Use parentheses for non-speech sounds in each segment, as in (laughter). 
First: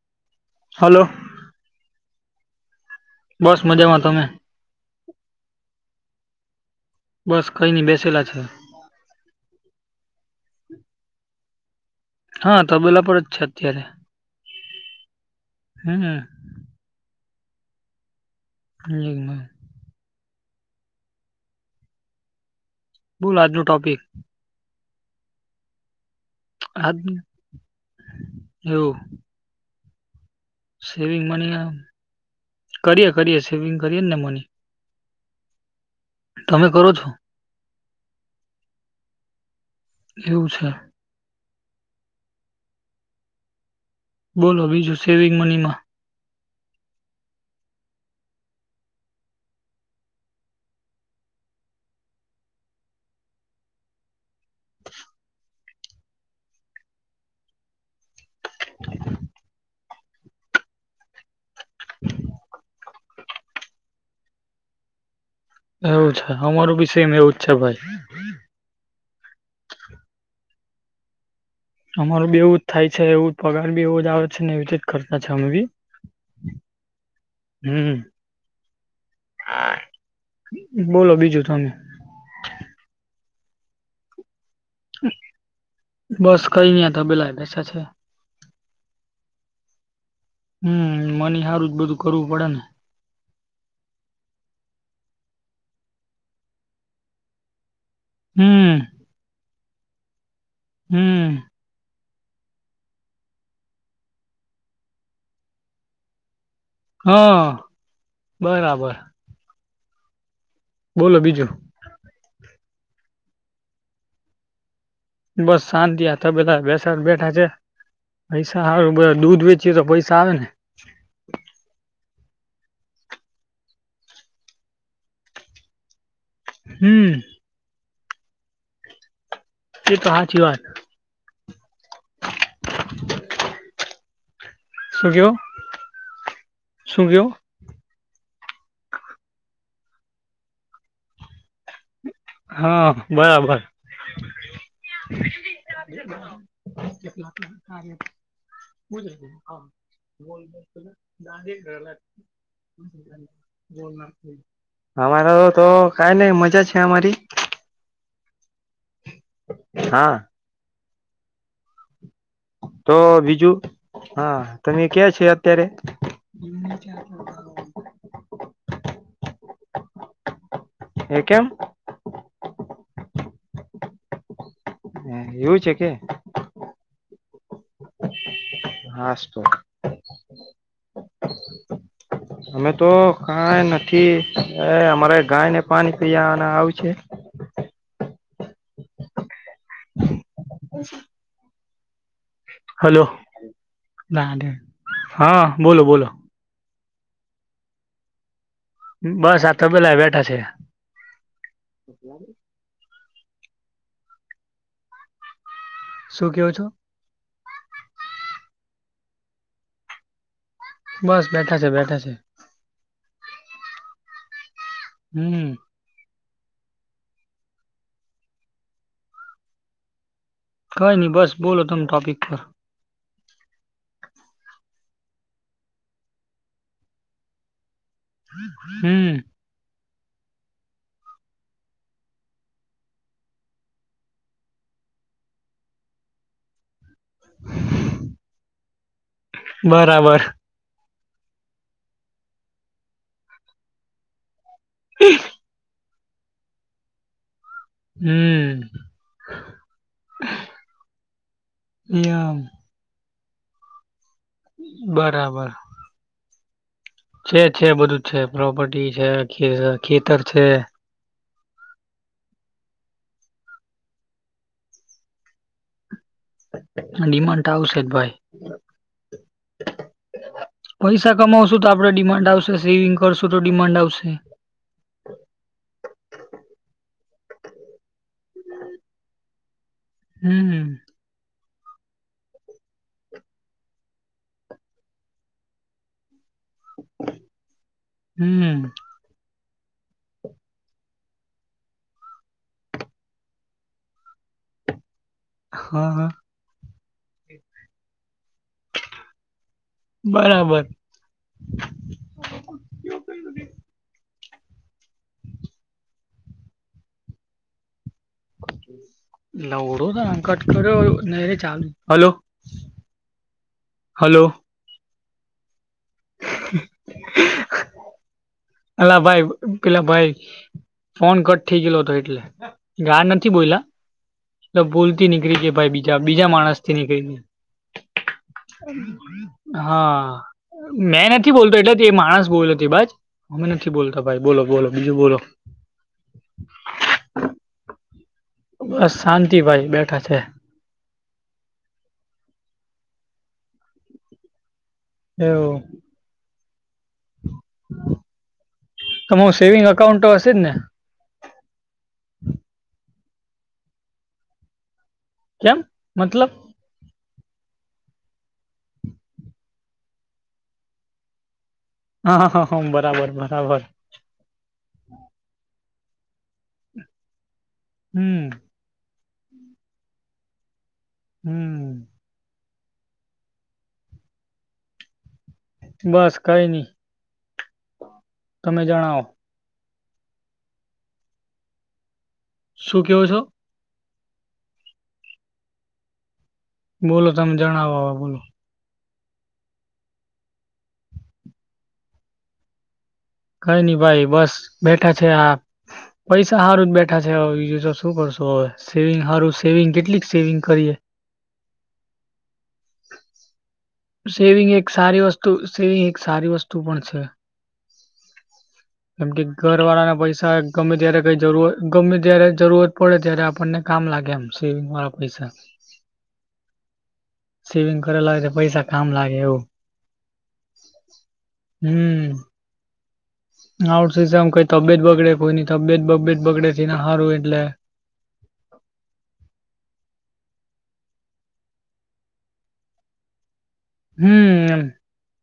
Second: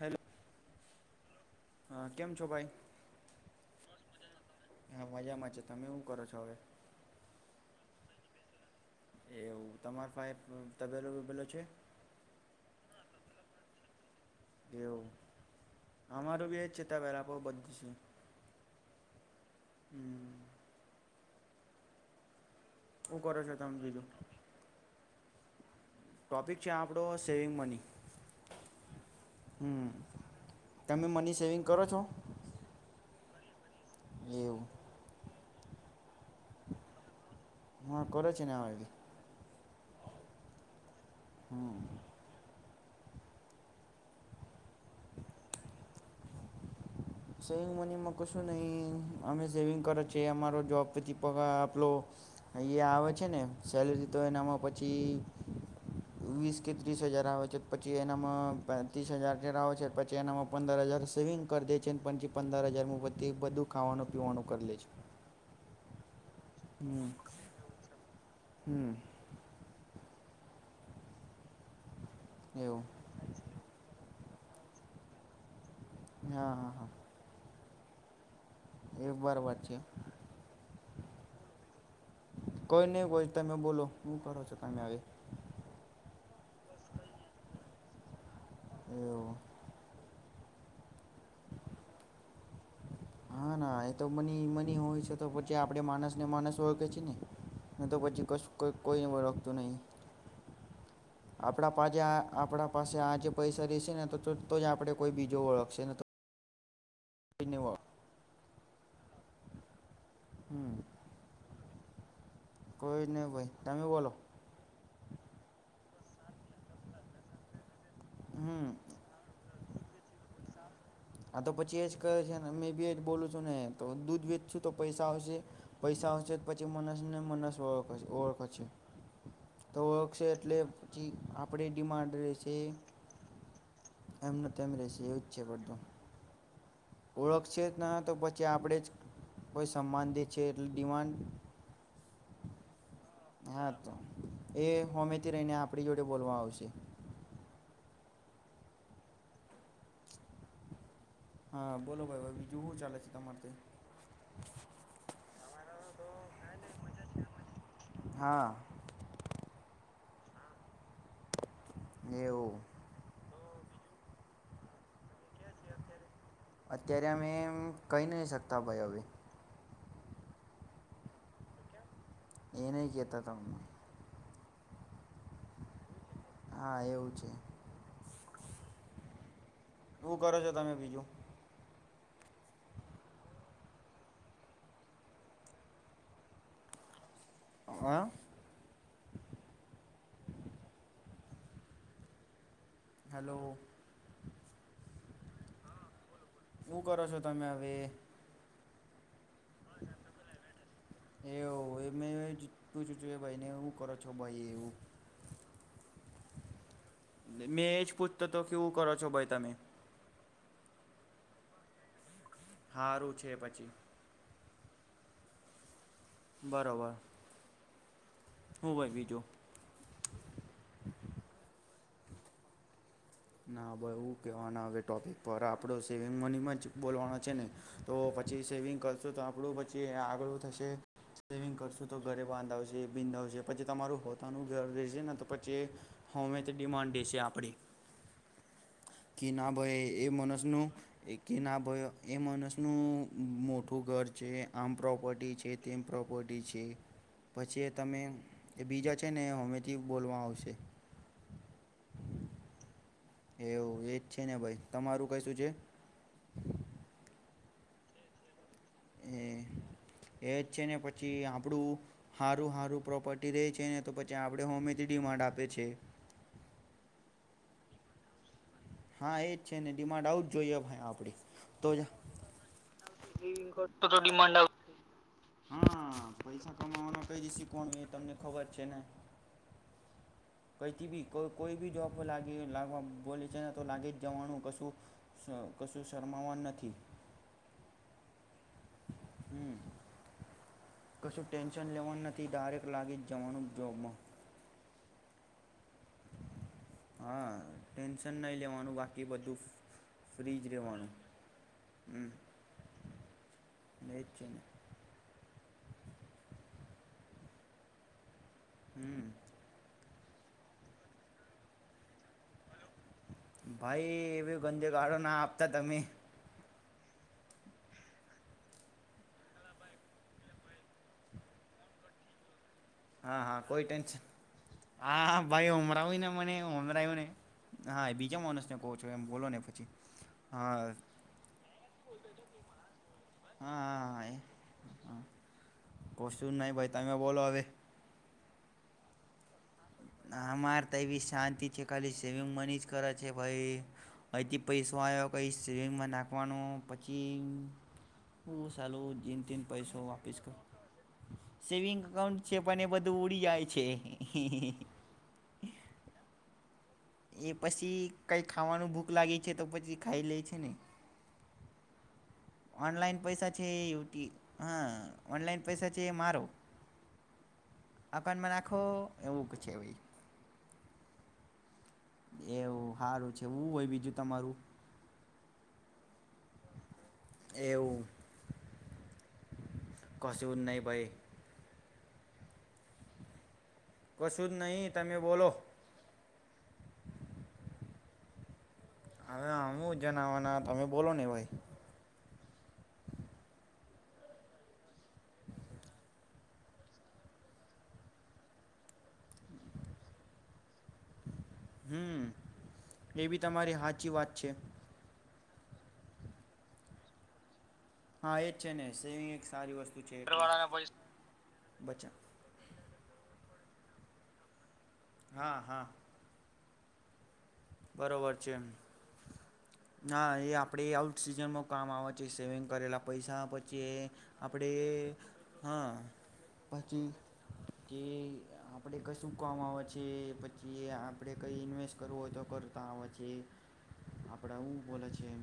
Hello ફલો હા કેમ છો ભાઈ મજામાં તમે હા મજામાં છે તમે એવું કરો છો હવે બસ કઈ નઈ બેસેલા છે એવું તમાર પા તબેલો વબેલો છે હા તો બેલા પર જ છે અત્યારે એવું હમ અમારું બી એજ છેતા પેલા બહ બધું છે લમ હમ શું બોલ કરો છો આજનું તમે ટોપિક બીજું ટોપિક છે આજ આપણો સેવિંગ મની એવું હ સેવિંગ મની કરીએ કરીયે સેવિંગ કરીએ ને મની એવું તમે કરો છો હા કર છેને એ એવું છે હમ બોલો બીજું સેવિંગ મનીમાં. સેવિંગ મનીમાં કશું નહી અમે સેવિંગ કરે છીએ અમારો જોબ પથી પગાર આપલો. અહીંયા આવે છે ને સેલેરી. તો એનામાં પછી વીસ કે ત્રીસ હજાર આવે છે પછી એ એમા પેત્રીસ હજાર ઘરે આવે છે પછી એનામાં પંદર હજાર સેવિંગ કરી દે. તે પછી પંદર હજારમાં બધી બધું ખાવાનું પીવાનું કરી લેશું. એવું છે અમારું બી સેમ એવું જ છે ભાઈ. હમ અમારું બી એવું જ થાય છે એવું પગાર બી એવો જ આવે છે ને એવી રીજ કરતા છે અમે બી. હા હા હા. હમ્મ. એક બાર વાત છે બોલો બીજું તમે કોઈ નહી કોઈ તમે બોલો હું કરો છો? તમે હવે બસ કરી ની આ તબેેલાએ બેસા છે. એવું. હમ્મ મની હારુ જ બધું કરવું પડે ને. હા ના એતો મની મની હોય છે તો પછી આપણે માણસ ને માનસ ઓળખે છે ને. ની તો પછી કશું કોઈ હમ કોઈને ઓળકતું નહીં. હમ આપડા પાછા આપણા પાસે આજે પૈસા રહેશે ને તો તો જ આપણેે કોઈ બીજો ઓળખશે ને તો. હા કોઈને ઓળખ બરાબર. હમ બોલો બીજું. કોઈ નહી ભાઈ તમે બોલો. બસ શાંતિ આ તબેલા બેસાડ બેઠા છે પૈસા હમ આવે બસ દૂધ વેચ ચી તો પૈસા આવે ને. આ તો પછી એજ કરહે છે મેં બી એજ બોલું છું ને તો દૂધ વેચ છું તો પૈસા આવશે પૈસા આવશે. પછી મનસ હમ ને મનસ ઓળખ ઓળખ છે. તો એ ઓળખશે હાચી એટલે વાત પછી આપણેે ડિમાન્ડ રહેેશે. એમનો તેમમ રેશે શું એવું જ કેવો છે પડધું. શું કેવો ઓળખ છે જ ના તો પછી આપણેે જ. કોઈ સમાન દે છે એટલે ડિમાન્ડ. હા. હા તો એ. હોમેથી રહીને આપણી જોડે બોલવા લા. આવશે બ હા બોલ ત ગાંધ હા ગલા. બોલો ભાઈ ભાઈ બીજું શું ચાલે છે તમારે અમારા તો કઈ નઈ મજા છે અમારી. હા હા. એવું. તો બીજું. હા, તમે ક્યા છો. અત્યારે અમે એમ કઈ નઈ શકતા ભાઈ હવે. એ કેમ? એ નઈ કેતા તમને. એ એવું છે કે? હા એવું છે. હાાસ તો. એવું કરો છો તમે બીજું. (inaudible) અમે તો કઈ નથી અમારે ગાય ને પાણી પયા અને આવ છે. હ (unintelligible) હલો હેલો હા બોલો બોલો. શું કરો છો તમે હવે. બસ. આ તબેલા બેઠા છે. એવ એું. જો બાઈને ઉું કરર છો ભાઈ હું. શું કેવો છો. મેં એ જ પૂછતો તો કેવું કરો છો ભાઈ તમે. બસ બેઠા છે, બેઠા છે. હારું છે, પછી. હમ બરોબર હું ભાઈ બીજું કઈ નહી બસ બોલો તમે ટોપિક પર ના ભાઈ હું કેવાના હવે ટોપિક પર આપડો સેવિંગ મનીમાં જ બોલવાનો છે ને. તો પછી સેવિંગ કરશું તો હમ આપણું પછી આગળ હુ થશે? સેવિંગ કરશું તો ઘરે બાંધાવશે બિંધાવશે પછી તમારું પોતાનું ઘર રહેશેને તો પછી હોમેથી ડિમાન્ડ દેશે આપણી. કી ના ભય એ બરાબર મણસનું એ કી ના ભય એ માણસનું મોટું ઘર છે. આમ પ્રોપર્ટી છે તેમ પ્રોપર્ટી છે. પછી એ તમે હમ એ બીજા છે ને હોમેથી બોલવા આવશે. યામ. એવું એજ છે ને ભાઈ તમારું કશું બરાબર છે? છે છે બધું જ છે પ્રોપર્ટી છે, એ ખે ખેતર એ જ છે. ને પછી આપણું હારું હારું પ્રોપર્ટી રેય છે ને તો પછી આપણે હોમેથી ડિમાન્ડ આપે છે. હ ડિમાન્ડ આવશે જ ભાઈ. હા એજ છે ને ડિમાન્ડ આવું જ જોઈએ ભાઈ આપડી પૈસા કમાવશું તો જ આપડે ડિમાન્ડ આવશે સેવિંગ કરશું તો સેવિન્ગ કરશો ડિમાન્ડ તતતો આવશે ડિમાન્ડ આવ સ પૈસા કમાવાના કઈ જીસી કોણ હોય એ તમને ખબર છે ને? હમ કઈ થી બી કો કોઈ બી જોબ લાગી બોલે છે ને તો લાગી જ જવાનું કશું કશું શર્મા વાનું નથી. હમ્મ. હમ કશું ટેન્શન લેવાનું નથી ડાયરેક લાગી જ જવાનું જોબમાં. હ હ. હ ટેન્શન નઈ લેવાનું બાકી બધું ફ્રી જ બરાબર રેવાનું હમ્મ એજ છે. હમ નવરો કામકાજ કર્યો નઈ રે ચાલુ હલો. ભાઈ હલો એવી ગંદીગાળો ના આપતા તમે. (inaudible) અલા ભાઈ પેલા ભાઈ ફોન કટ થઈ ગયલો હતો એટલે. હા હા કોઈ ટેન્શન તો ભૂલ થી હા નીકળી ગયા ભાઈ બીજા હમરાવ્યું ને બીજા મને માણસ થી હમરાયું ને નીકળી હા એ બીજા માણસને કહો છો એમ બોલો ને પછી હા હા મેં નથી બોલતો એટલે એ માણસ બોલ નથી બાજ અમે નથી બોલતા હા એ ભાઈ બોલો બોલો બીજું હા બોલો. કશું નહીં ભાઈ તમે બોલો હવે બસ શાંતિ ભાઈ. બેઠા છે હા અમાર તો એવી શાંતિ છે ખાલી સેવિંગ મની જ કર છે ભાઈ અહીંથી પૈસો આયો કંઈ એવું સેવિંગમાં નાખવાનો પછી ઓ સાલું જીન તમારું તીન સેવિંગ પૈસો અકાઉન્ટ તો વાપીસ હશે કર જ ને સેવિંગ એકાઉન્ટ છે પણ એ બ તો ઉડી જાય છે. કેમ મતલબ એ પસી કંઈ ખાવાનું ભૂખ લાગે છે તો પછી ખાઈ લે છે ને. હા હા હા ઓનલાઈન બરાબર પૈસા છે બરાબર ઈ યુ ટી હા ઓનલાઈન પૈસા ચે મારો હમ એકાઉન્ટમાં નાખો એવું પછી આવી. હમ્મ. એવું હારું છે હુ હોય બીજું તમારું. બસ કઈ ની, એવું તમે જણાવો. કશુ જ નઈ ભાઈ. શું કેવો છો. કશું જ નહી તમે બોલો. બોલો તમે જણાવો બોલો. હવે આમું જણવાના તમે બોલો ને ભાઈ. કઈ નઈ ભાઈ બસ બેઠા છે આ પૈસા સારું જ બેઠા છે હવે બીજું શું કરશો હવે સેવિંગ સારું સેવિંગ કેટલીક સેવિંગ કરીએ હમ્મ એ બી તમારી હાચી વાત છે. તો સેવિંગ એક સારી વસ્તુ પણ છે. હા એ જ છે ને કેમ સેવિંગ કે એક સારી ઘર વસ્તુ વાળા ના છે પૈસા એટલે ગમે ત્યારે કઈ જરૂરત બચા ગમે ત્યારે જરૂરત પડે ત્યારે આપણને કામ લાગે એમ સેવિંગ વાળા પૈસા. હા હા સેવિંગ કરે બરોબર લા છે પૈસા કામ લાગે એવું. ના એ આપડે એ આઉટ સિજનમાં કામ આવે છે હમ સેવિંગ કરેલા પૈસા પછી એ આઉટ સીઝનમાં કઈ આપણે તબિયત બગડે કોઈની હા તબિયત બાબીયત બગડે ને હારું એટલે. એ આપણે કશું (unintelligible) આવે છે પછી એ આપ આપણેે કઈ ઇન્વેસ્ટ કરવું હોય તો કરતા આવા જોઈએ. આપડ હમ હું એમ બોલે છે એમ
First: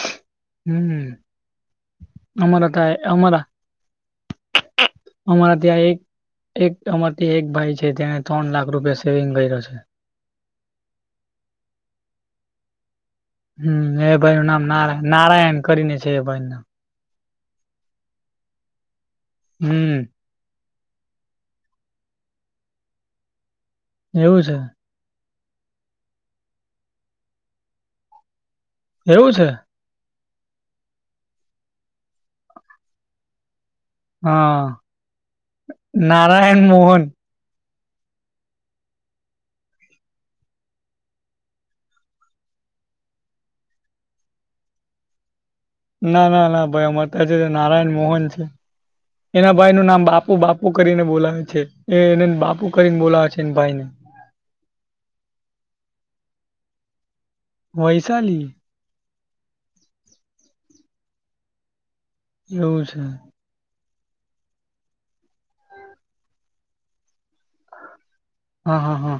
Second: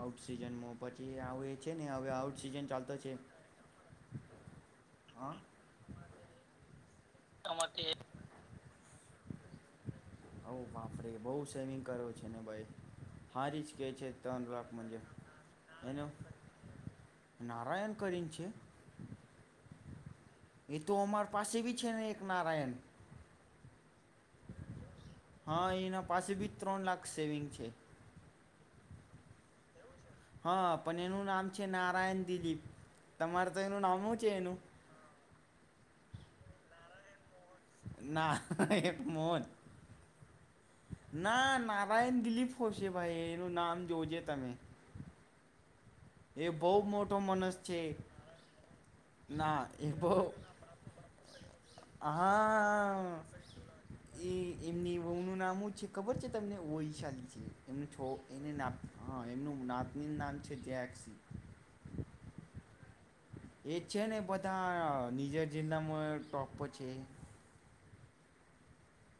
આર્ટ સિઝનમાં પછી હમ આવું એજ છે ને હવે આઉટ સિઝન અમારા ચાલતો છે. એ હા અમારા ત્યાં એક એક અમારથી એક ભાઈ છે તેને ત્રણ લાખ રૂપિયા સેવિંગ કર્યો છે. હો બાપ રે બઉ સેવિંગ કર્યો છે ને ભાઈ. હારી જ કે હું એ છે ત્રણ ભાઈનું નામ લાખ નારા મજે નારાયણ કરીને એનો છે એ ભાઈ નું નામ. નારાયણ કરીન છે. હમ્મ. એ તો અમાર પાસે ભી છે ને એક નારાયણ. એવું છે. હા એના પાસે ભી ત્રણ લાખ સેવિંગ છે. એવું છે. હા પણ એનું નામ છે નારાયણ દિલીપ તમાર એનું નામું હું છે એનું હા નારાયણ મોહન. ના એક મોન ના નારાયણ દિલીપ હોશે ભાઈ એનું નામ જોજે તમે. ના ના એ ના બહુ ભાઈ અમારે મોટો ત્યાં મનસ છે નારાયણ મોહન છે એના ના ભાઈ ન એ નામ બહુ બાપુ બાપુ કરીને બોલાવે છે એ એને હા બાપુ કરીને બોલાવે છે એ ભાઈને એ એમની વહુ નું નામ જ છે ખબર છે તમને વૈશાલી છે એમનું છો વૈશાલી એની નાત હા એમનું નાત નામ છે (inaudible) એવું છે એજ છે ને બધા નીજર જેનામાં ટોપો છે. હા હા હા.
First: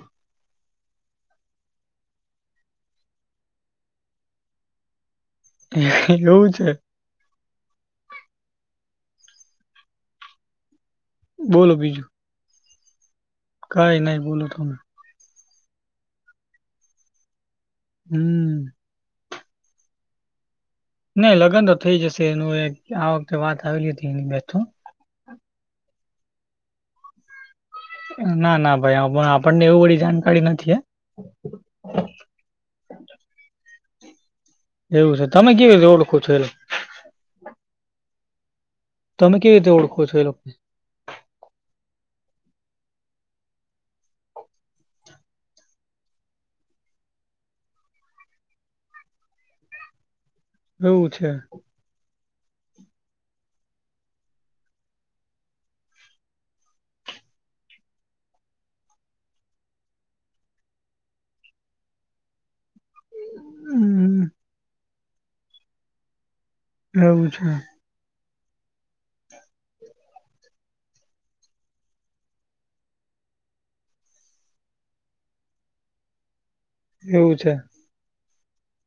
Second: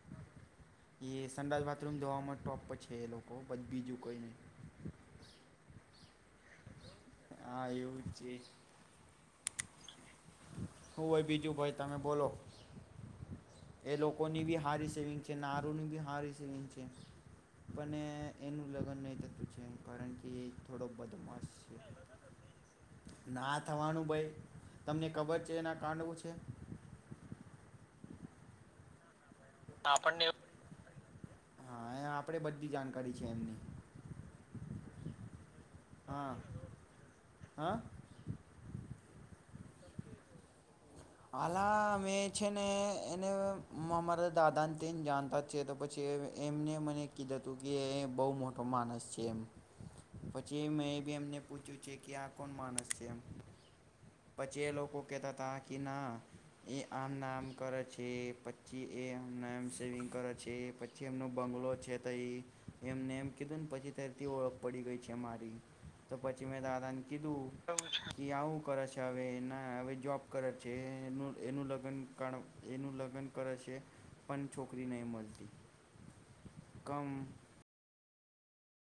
એ સાંડસ બાથરૂમ ધોવામાં ટોપ પર છે એ લોકો બધ બીજું કોઈ નહીં. એવું છે. હા એવું જ છે. હું ભાઈ બીજું બોલો ભાઈ તમે બીજું બોલો. એ કઈ નઈ લોકોની બોલો બી તમે હારી સેવિંગ છે નરુ ની બી હારી સવિંગ છે. પણ હમ એનું લગ્ન નહી થતું છે એમ કારણ કે થોડો નહી બદમાશ લગ્ન તો છે થઈ જશે એનું આ વખતે ના વાત આવેલી હતી એની બેઠો જેના કાંડવું છે. ના ના ભાઈ આભ અપ હા એ આપણે બધી જાણકારી છે એમની એવું છે તમે કેવી રીતે ઓળખો છો હા એને હા તમે કેવી રીતે ઓળખો છો એ લોકો હાલા અમે છે ને એને અમારા દાદા ને તેને જાણતા જ છેએ તો પછી એમને મને કીધું હતું કે બહુ મોટો માણસ છે એમ પછી મેં એ એવું બી છે એમને પૂછ્યું છે કે આપ કો માણસ છે એ પછી એ લોકો કેતા કે ના એ આમ નામ કરે છે પછી એમ નામ સેવિંગ કરે છે પછી એમનો બંગલો છે તો એ એમને એમ કીધું ને પછી હમ તરતી ઓળખ પડી ગઈ છે મારી પછી મેં દાદા ને એવું છે કીધું કે આવું કરે છે હવે હવે જોબ કરે છે એનું એનું લગ્ન ક એનું લગ્ન કરે છે પણ છોકરી નહીં મળતી (inaudible) કમ એવું છે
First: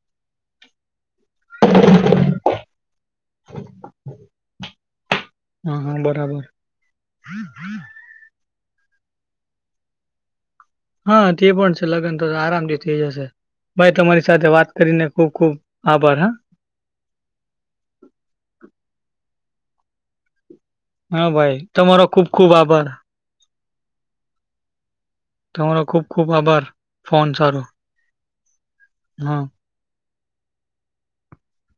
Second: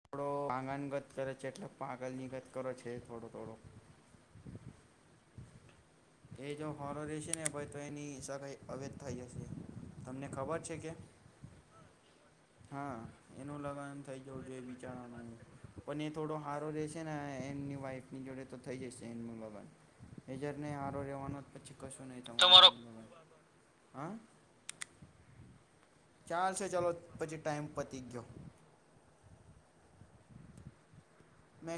થોડો આંગનંગત કરે છે એટલા પાગલની ગત કરે છે એ થોડો થોડો હા હા બરાબર એ જો હોરો રેશેને ભઈ તો એની સગાઈ હવે થઈ જશે તમને ખબર છે? કે હહ તે પણ છે, લગ્ન તો તો આરામથી થઈ હા જશે. એનું ભાઈ તમારી સાથે વાત કરીને ખુબ ખુબ પન એ આભાર હા થોડો હારો રેશે ને એમની વાઈફની જોડે તો થઈ જશે એમનું લગ્ ગન (inaudible) હા ભાઈ તમારો ખૂબ ખૂબ આભાર. હા તમારો ખુબ ખુબ આભાર ચાલસે ચલો પછી ટાઈમ પતી ગયો. હહ મેં